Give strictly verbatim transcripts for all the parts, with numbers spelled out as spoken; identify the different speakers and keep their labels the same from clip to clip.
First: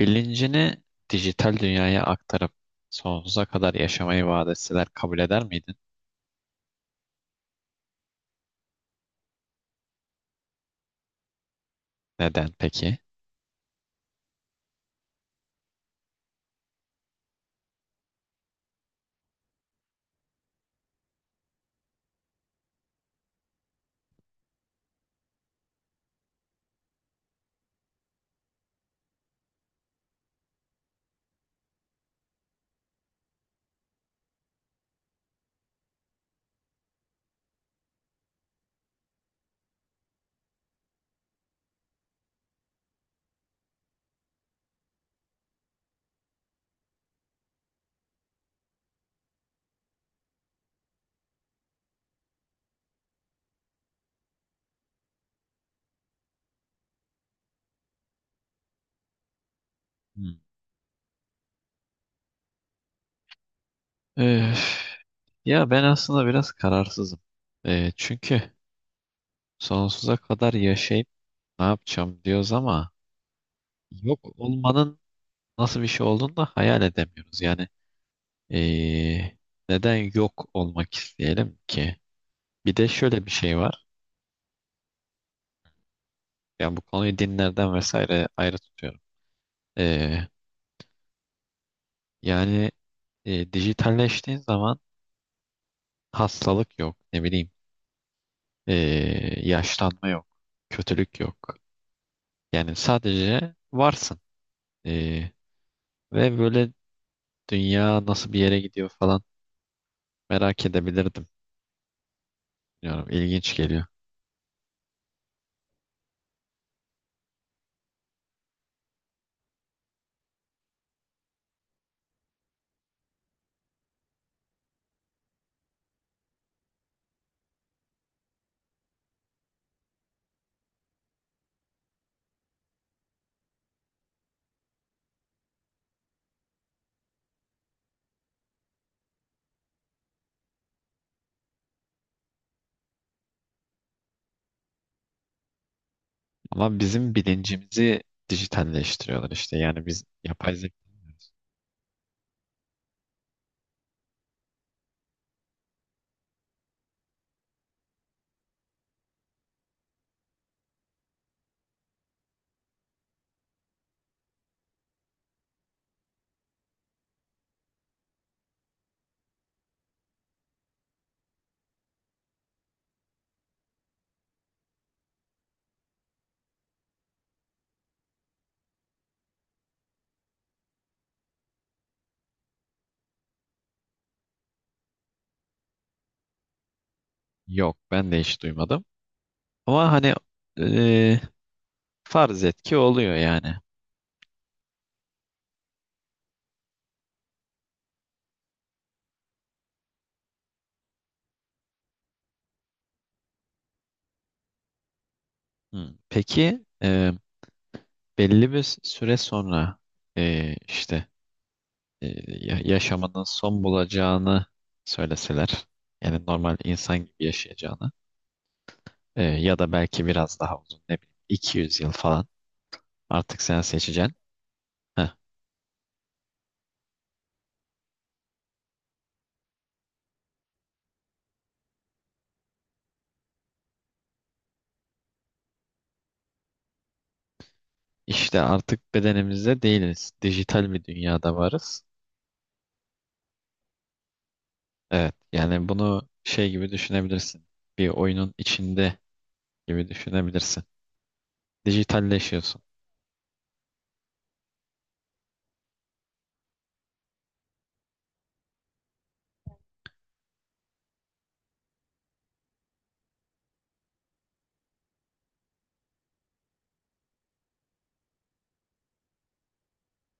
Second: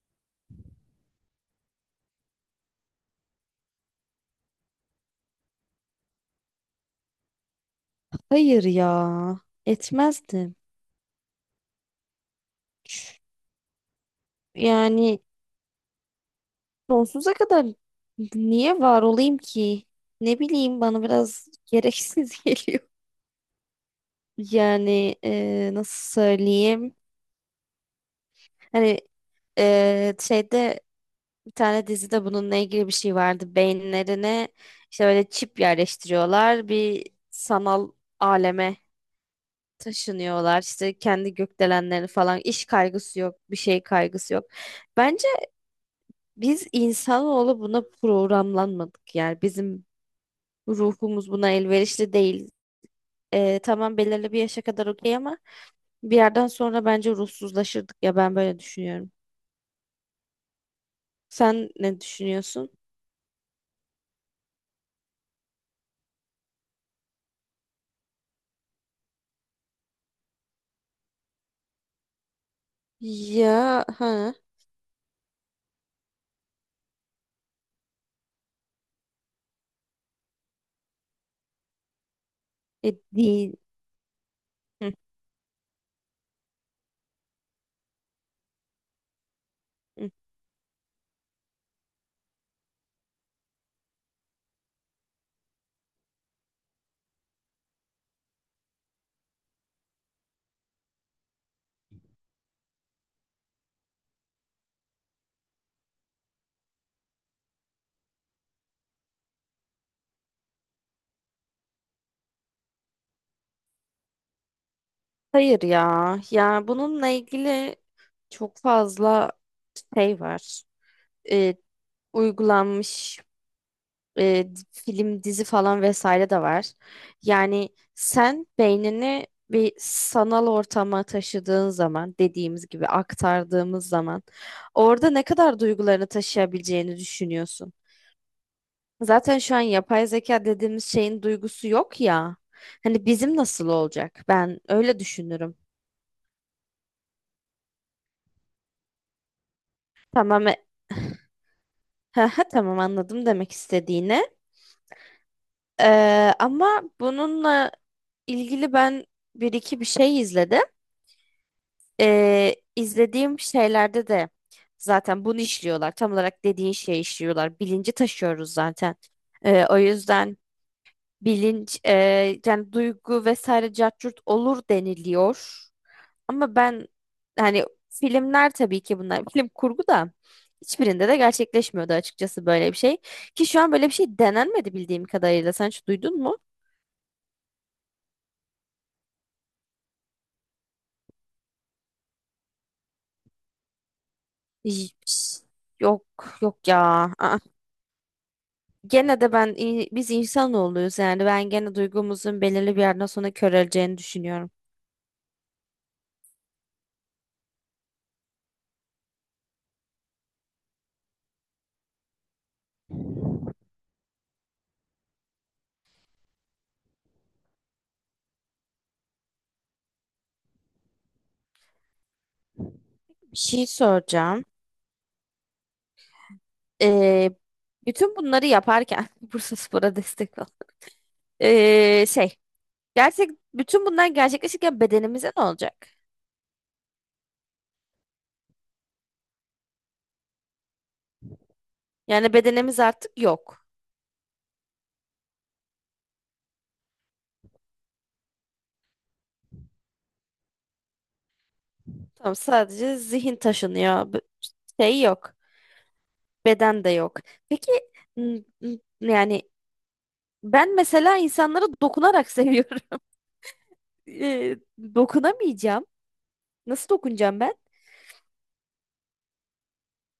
Speaker 1: Bilincini dijital dünyaya aktarıp sonsuza kadar yaşamayı vaat etseler kabul eder miydin?
Speaker 2: Hayır ya, etmezdim.
Speaker 1: Neden peki?
Speaker 2: Yani sonsuza kadar niye var olayım ki? Ne bileyim bana biraz gereksiz geliyor. Yani e, nasıl söyleyeyim? Hani e, şeyde bir tane dizide bununla ilgili bir şey vardı. Beyinlerine işte böyle çip yerleştiriyorlar. Bir sanal aleme taşınıyorlar. İşte kendi gökdelenleri falan. İş kaygısı yok, bir şey kaygısı yok. Bence Biz insanoğlu buna programlanmadık, yani bizim ruhumuz buna elverişli değil. Ee, tamam, belirli bir yaşa kadar okey, ama bir yerden sonra bence ruhsuzlaşırdık ya, ben böyle düşünüyorum.
Speaker 1: Hmm.
Speaker 2: Sen ne düşünüyorsun?
Speaker 1: Öf, ya ben aslında biraz kararsızım. Ee, çünkü sonsuza kadar yaşayıp ne yapacağım diyoruz ama
Speaker 2: Ya ha
Speaker 1: yok olmanın nasıl bir şey olduğunu da hayal edemiyoruz. Yani ee, neden yok olmak isteyelim ki? Bir de
Speaker 2: e,
Speaker 1: şöyle bir
Speaker 2: değil.
Speaker 1: şey var.
Speaker 2: Hı,
Speaker 1: Yani bu konuyu dinlerden vesaire ayrı tutuyorum.
Speaker 2: hı.
Speaker 1: Ee, yani e, dijitalleştiğin zaman hastalık yok, ne bileyim, ee, yaşlanma yok, kötülük yok. Yani sadece varsın. Ee, ve böyle dünya nasıl bir yere gidiyor falan merak edebilirdim. Bilmiyorum, ilginç geliyor.
Speaker 2: Hayır ya, ya bununla ilgili çok fazla şey var. Ee, Uygulanmış e, film, dizi falan vesaire de var. Yani sen beynini bir sanal ortama taşıdığın zaman, dediğimiz gibi aktardığımız zaman, orada ne kadar duygularını taşıyabileceğini düşünüyorsun. Zaten şu an yapay zeka dediğimiz şeyin duygusu yok ya. Hani bizim nasıl olacak? Ben öyle düşünürüm.
Speaker 1: Ama bizim bilincimizi dijitalleştiriyorlar işte. Yani biz
Speaker 2: Tamam,
Speaker 1: yapay
Speaker 2: e-
Speaker 1: zeka bilmiyoruz.
Speaker 2: tamam, anladım demek istediğini. Ee, ama bununla ilgili ben bir iki bir şey izledim. e, izlediğim şeylerde de zaten bunu işliyorlar. Tam olarak dediğin şeyi işliyorlar. Bilinci taşıyoruz zaten. E, o yüzden bilinç e, yani duygu vesaire cart curt olur deniliyor. Ama ben hani, filmler tabii ki bunlar, film kurgu da hiçbirinde de gerçekleşmiyordu açıkçası böyle bir şey. Ki şu an böyle bir şey denenmedi bildiğim kadarıyla. Sen hiç duydun mu?
Speaker 1: Yok, ben de hiç duymadım. Ama hani ee, farz et ki oluyor yani.
Speaker 2: Hiç. Yok, yok ya. Aa. Gene de ben in- biz insanoğluyuz, yani ben gene duygumuzun belirli bir yerden sonra köreleceğini düşünüyorum.
Speaker 1: Hmm, peki ee, belli bir süre sonra ee, işte. e, ya- Yaşamının son bulacağını söyleseler, yani normal insan gibi yaşayacağını, e, ya da belki biraz daha uzun, ne bileyim, iki yüz yıl falan,
Speaker 2: Bir
Speaker 1: artık sen
Speaker 2: şey
Speaker 1: seçeceksin.
Speaker 2: soracağım.
Speaker 1: Heh,
Speaker 2: Ee, Bütün bunları yaparken Bursaspor'a destek ol. Ee, şey, gerçek, bütün bunlar gerçekleşirken bedenimize ne olacak?
Speaker 1: işte artık bedenimizde değiliz. Dijital bir dünyada varız.
Speaker 2: Yani bedenimiz artık yok.
Speaker 1: Evet, yani bunu şey gibi düşünebilirsin. Bir oyunun içinde gibi düşünebilirsin.
Speaker 2: Tamam,
Speaker 1: Dijitalleşiyorsun.
Speaker 2: sadece zihin taşınıyor. B- Şey yok. Beden de yok. Peki n- n- yani ben mesela insanlara dokunarak seviyorum. Ee, Dokunamayacağım. Nasıl dokunacağım ben?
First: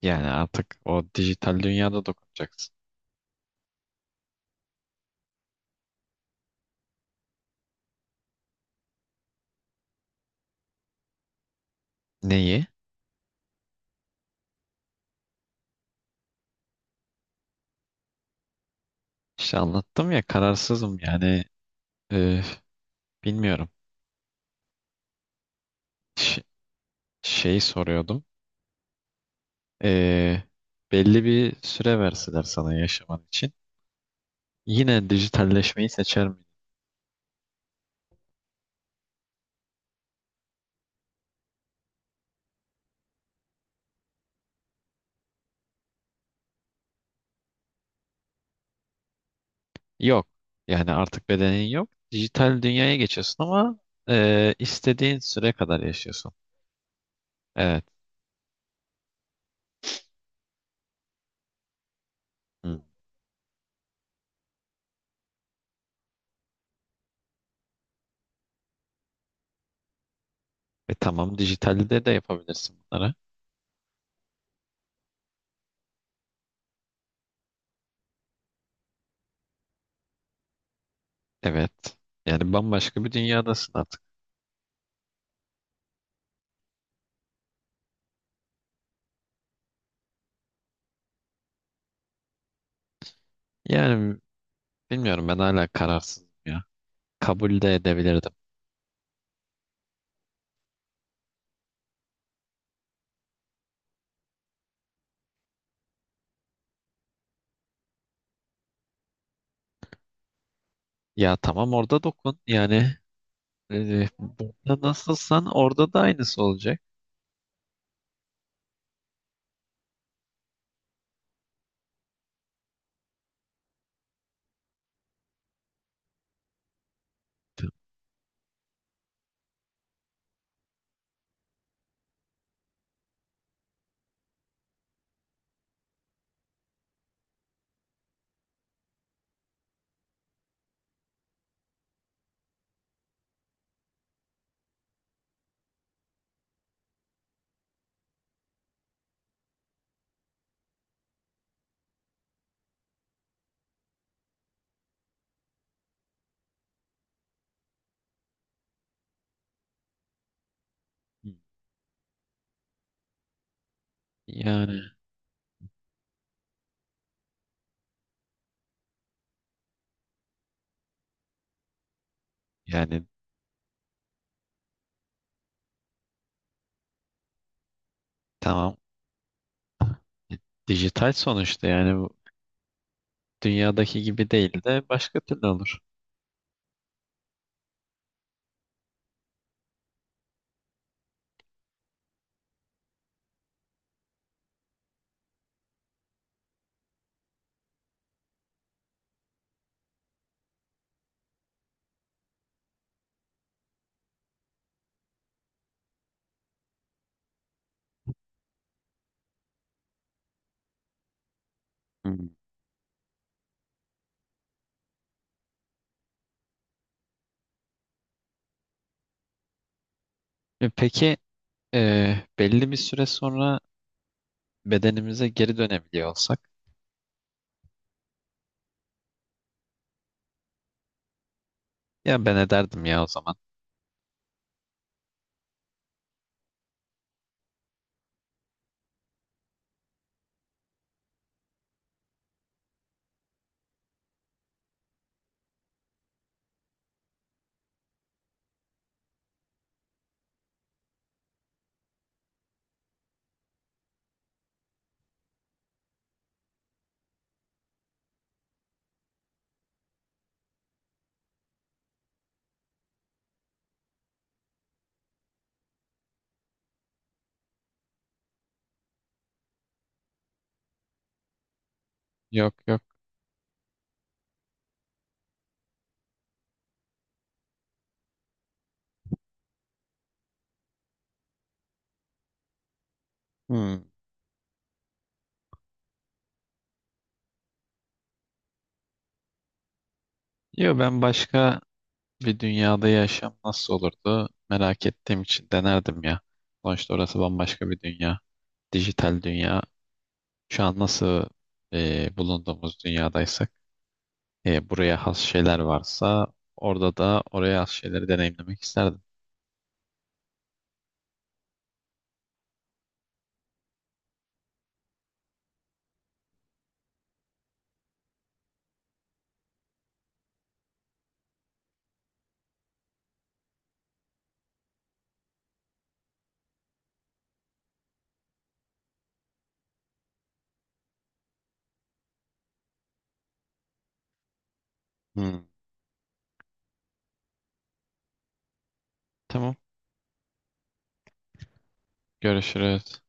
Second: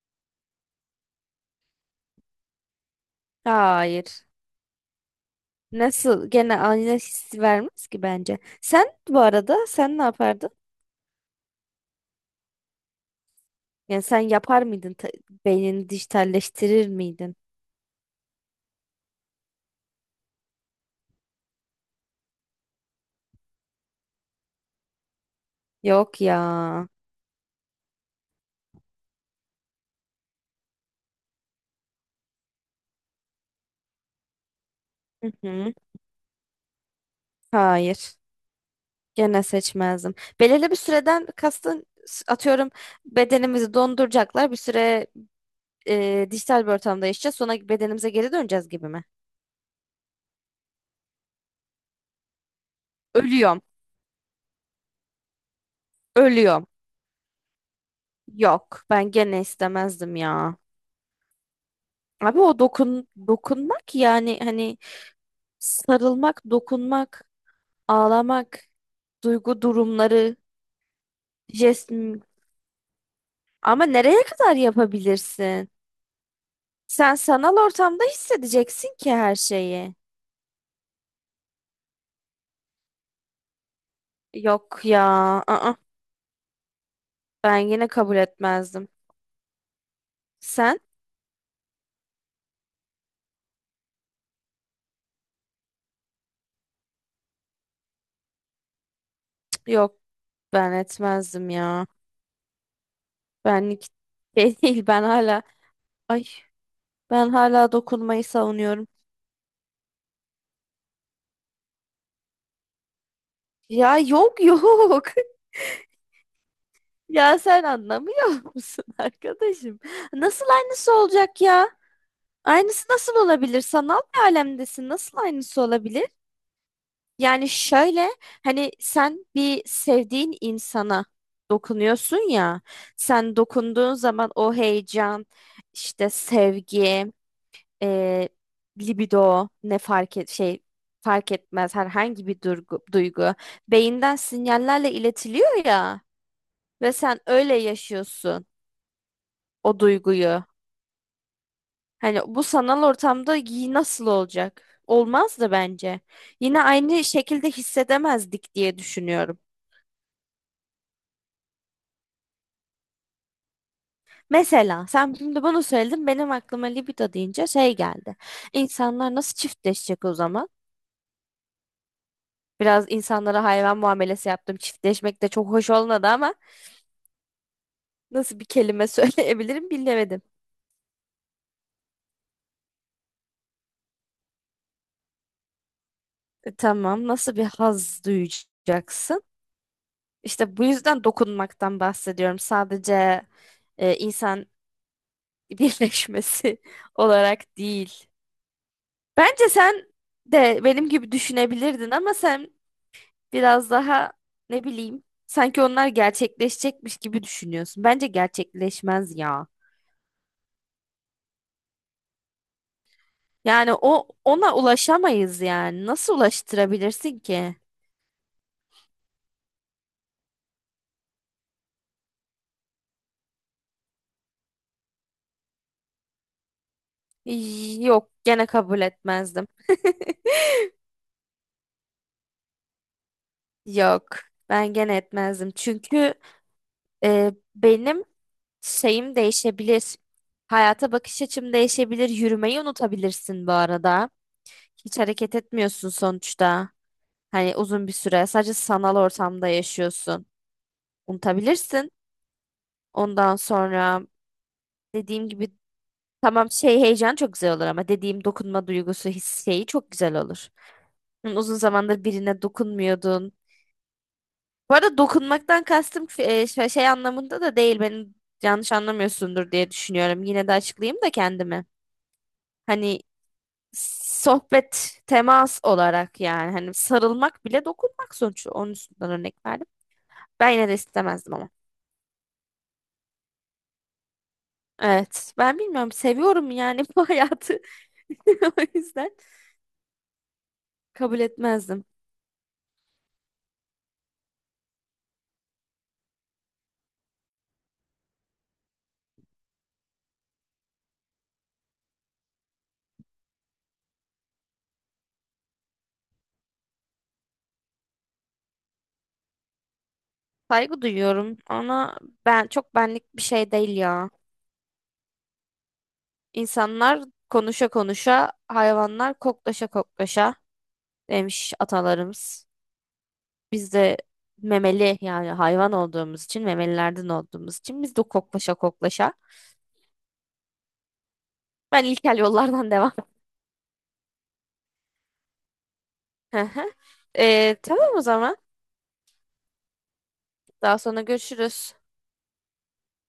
Speaker 1: Yani artık o dijital dünyada dokunacaksın.
Speaker 2: Hayır. Nasıl? Gene aynı hissi vermez ki bence. Sen bu arada, sen ne yapardın?
Speaker 1: Neyi?
Speaker 2: Yani sen yapar mıydın? Ta- Beynini dijitalleştirir miydin?
Speaker 1: İşte anlattım ya, kararsızım yani, e, bilmiyorum.
Speaker 2: Yok ya.
Speaker 1: Ş- Şeyi soruyordum. E, Belli bir süre verseler sana yaşaman için, yine
Speaker 2: Hı hı.
Speaker 1: dijitalleşmeyi seçer miydin?
Speaker 2: Hayır. Gene seçmezdim. Belirli bir süreden kastın, s- atıyorum bedenimizi donduracaklar. Bir süre e, dijital bir ortamda yaşayacağız. Sonra bedenimize geri döneceğiz gibi mi?
Speaker 1: Yok. Yani artık bedenin yok. Dijital dünyaya geçiyorsun
Speaker 2: Ölüyorum.
Speaker 1: ama e, istediğin süre kadar yaşıyorsun.
Speaker 2: Ölüyorum.
Speaker 1: Evet.
Speaker 2: Yok. Ben gene istemezdim ya. Abi o
Speaker 1: Hı.
Speaker 2: dokun dokunmak yani, hani sarılmak, dokunmak, ağlamak, duygu durumları,
Speaker 1: E tamam,
Speaker 2: jest.
Speaker 1: dijitalde de yapabilirsin bunları.
Speaker 2: Ama nereye kadar yapabilirsin? Sen sanal ortamda hissedeceksin ki her şeyi.
Speaker 1: Evet. Yani bambaşka bir dünyadasın artık.
Speaker 2: Yok ya. Aa, ben yine kabul etmezdim. Sen?
Speaker 1: Yani bilmiyorum, ben hala kararsızım ya. Kabul de edebilirdim.
Speaker 2: Cık. Yok, ben etmezdim ya. Benlik şey değil. Ben hala ay ben hala dokunmayı savunuyorum.
Speaker 1: Ya tamam, orada dokun. Yani
Speaker 2: Ya,
Speaker 1: e,
Speaker 2: yok,
Speaker 1: burada
Speaker 2: yok.
Speaker 1: nasılsan orada da aynısı olacak.
Speaker 2: Ya sen anlamıyor musun arkadaşım? Nasıl aynısı olacak ya? Aynısı nasıl olabilir? Sanal bir alemdesin. Nasıl aynısı olabilir? Yani şöyle, hani sen bir sevdiğin insana dokunuyorsun ya. Sen dokunduğun zaman o heyecan, işte sevgi, e, libido, ne fark et şey fark etmez, herhangi bir durgu- duygu beyinden sinyallerle iletiliyor ya, ve sen öyle yaşıyorsun o duyguyu. Hani bu sanal ortamda giy nasıl olacak? Olmaz da bence. Yine aynı şekilde hissedemezdik diye düşünüyorum.
Speaker 1: Yani
Speaker 2: Mesela sen şimdi bunu söyledin, benim aklıma libido deyince şey geldi. İnsanlar nasıl çiftleşecek o zaman? Biraz
Speaker 1: yani
Speaker 2: insanlara hayvan muamelesi yaptım. Çiftleşmek de çok hoş olmadı ama nasıl bir
Speaker 1: tamam.
Speaker 2: kelime söyleyebilirim bilemedim.
Speaker 1: Dijital sonuçta, yani bu dünyadaki gibi değil de başka türlü olur.
Speaker 2: E, tamam, nasıl bir haz duyacaksın? İşte bu yüzden dokunmaktan bahsediyorum. Sadece e, insan birleşmesi olarak değil. Bence sen de benim gibi düşünebilirdin, ama sen biraz daha, ne bileyim, sanki onlar gerçekleşecekmiş gibi düşünüyorsun. Bence gerçekleşmez ya.
Speaker 1: Hmm.
Speaker 2: Yani o, ona ulaşamayız yani. Nasıl ulaştırabilirsin ki?
Speaker 1: E, Peki e, belli bir süre sonra bedenimize geri dönebiliyor olsak,
Speaker 2: Y- Yok, gene kabul etmezdim.
Speaker 1: ya ben ederdim ya o zaman.
Speaker 2: Yok, ben gene etmezdim. Çünkü e, benim şeyim değişebilir. Hayata bakış açım değişebilir. Yürümeyi unutabilirsin bu arada. Hiç hareket etmiyorsun sonuçta. Hani uzun bir süre sadece sanal ortamda yaşıyorsun. Unutabilirsin. Ondan sonra, dediğim gibi, tamam, şey, heyecan çok güzel olur, ama dediğim dokunma duygusu, his şeyi çok güzel olur. Hı. Uzun zamandır birine dokunmuyordun. Bu arada dokunmaktan kastım e, şey, şey anlamında da değil. Beni yanlış anlamıyorsundur diye düşünüyorum. Yine de açıklayayım da kendimi.
Speaker 1: Yok yok.
Speaker 2: Hani sohbet, temas olarak, yani hani sarılmak bile dokunmak sonuçta. Onun üstünden örnek verdim. Ben yine de istemezdim ama.
Speaker 1: Hmm.
Speaker 2: Evet. Ben bilmiyorum. Seviyorum yani bu hayatı. O yüzden
Speaker 1: Yok, ben
Speaker 2: kabul
Speaker 1: başka
Speaker 2: etmezdim.
Speaker 1: bir dünyada yaşam nasıl olurdu merak ettiğim için denerdim ya. Sonuçta orası bambaşka bir dünya. Dijital dünya. Şu an nasıl e, bulunduğumuz dünyadaysak, e, buraya has şeyler varsa orada da oraya has şeyleri deneyimlemek isterdim.
Speaker 2: Saygı duyuyorum ama ben çok benlik bir şey değil ya. İnsanlar konuşa konuşa, hayvanlar koklaşa koklaşa demiş atalarımız. Biz de memeli, yani hayvan olduğumuz için, memelilerden olduğumuz için biz de koklaşa koklaşa. Ben ilkel yollardan devam.
Speaker 1: Hmm,
Speaker 2: Hı hı. Ee, tamam o zaman.
Speaker 1: tamam.
Speaker 2: Daha sonra görüşürüz.
Speaker 1: Görüşürüz.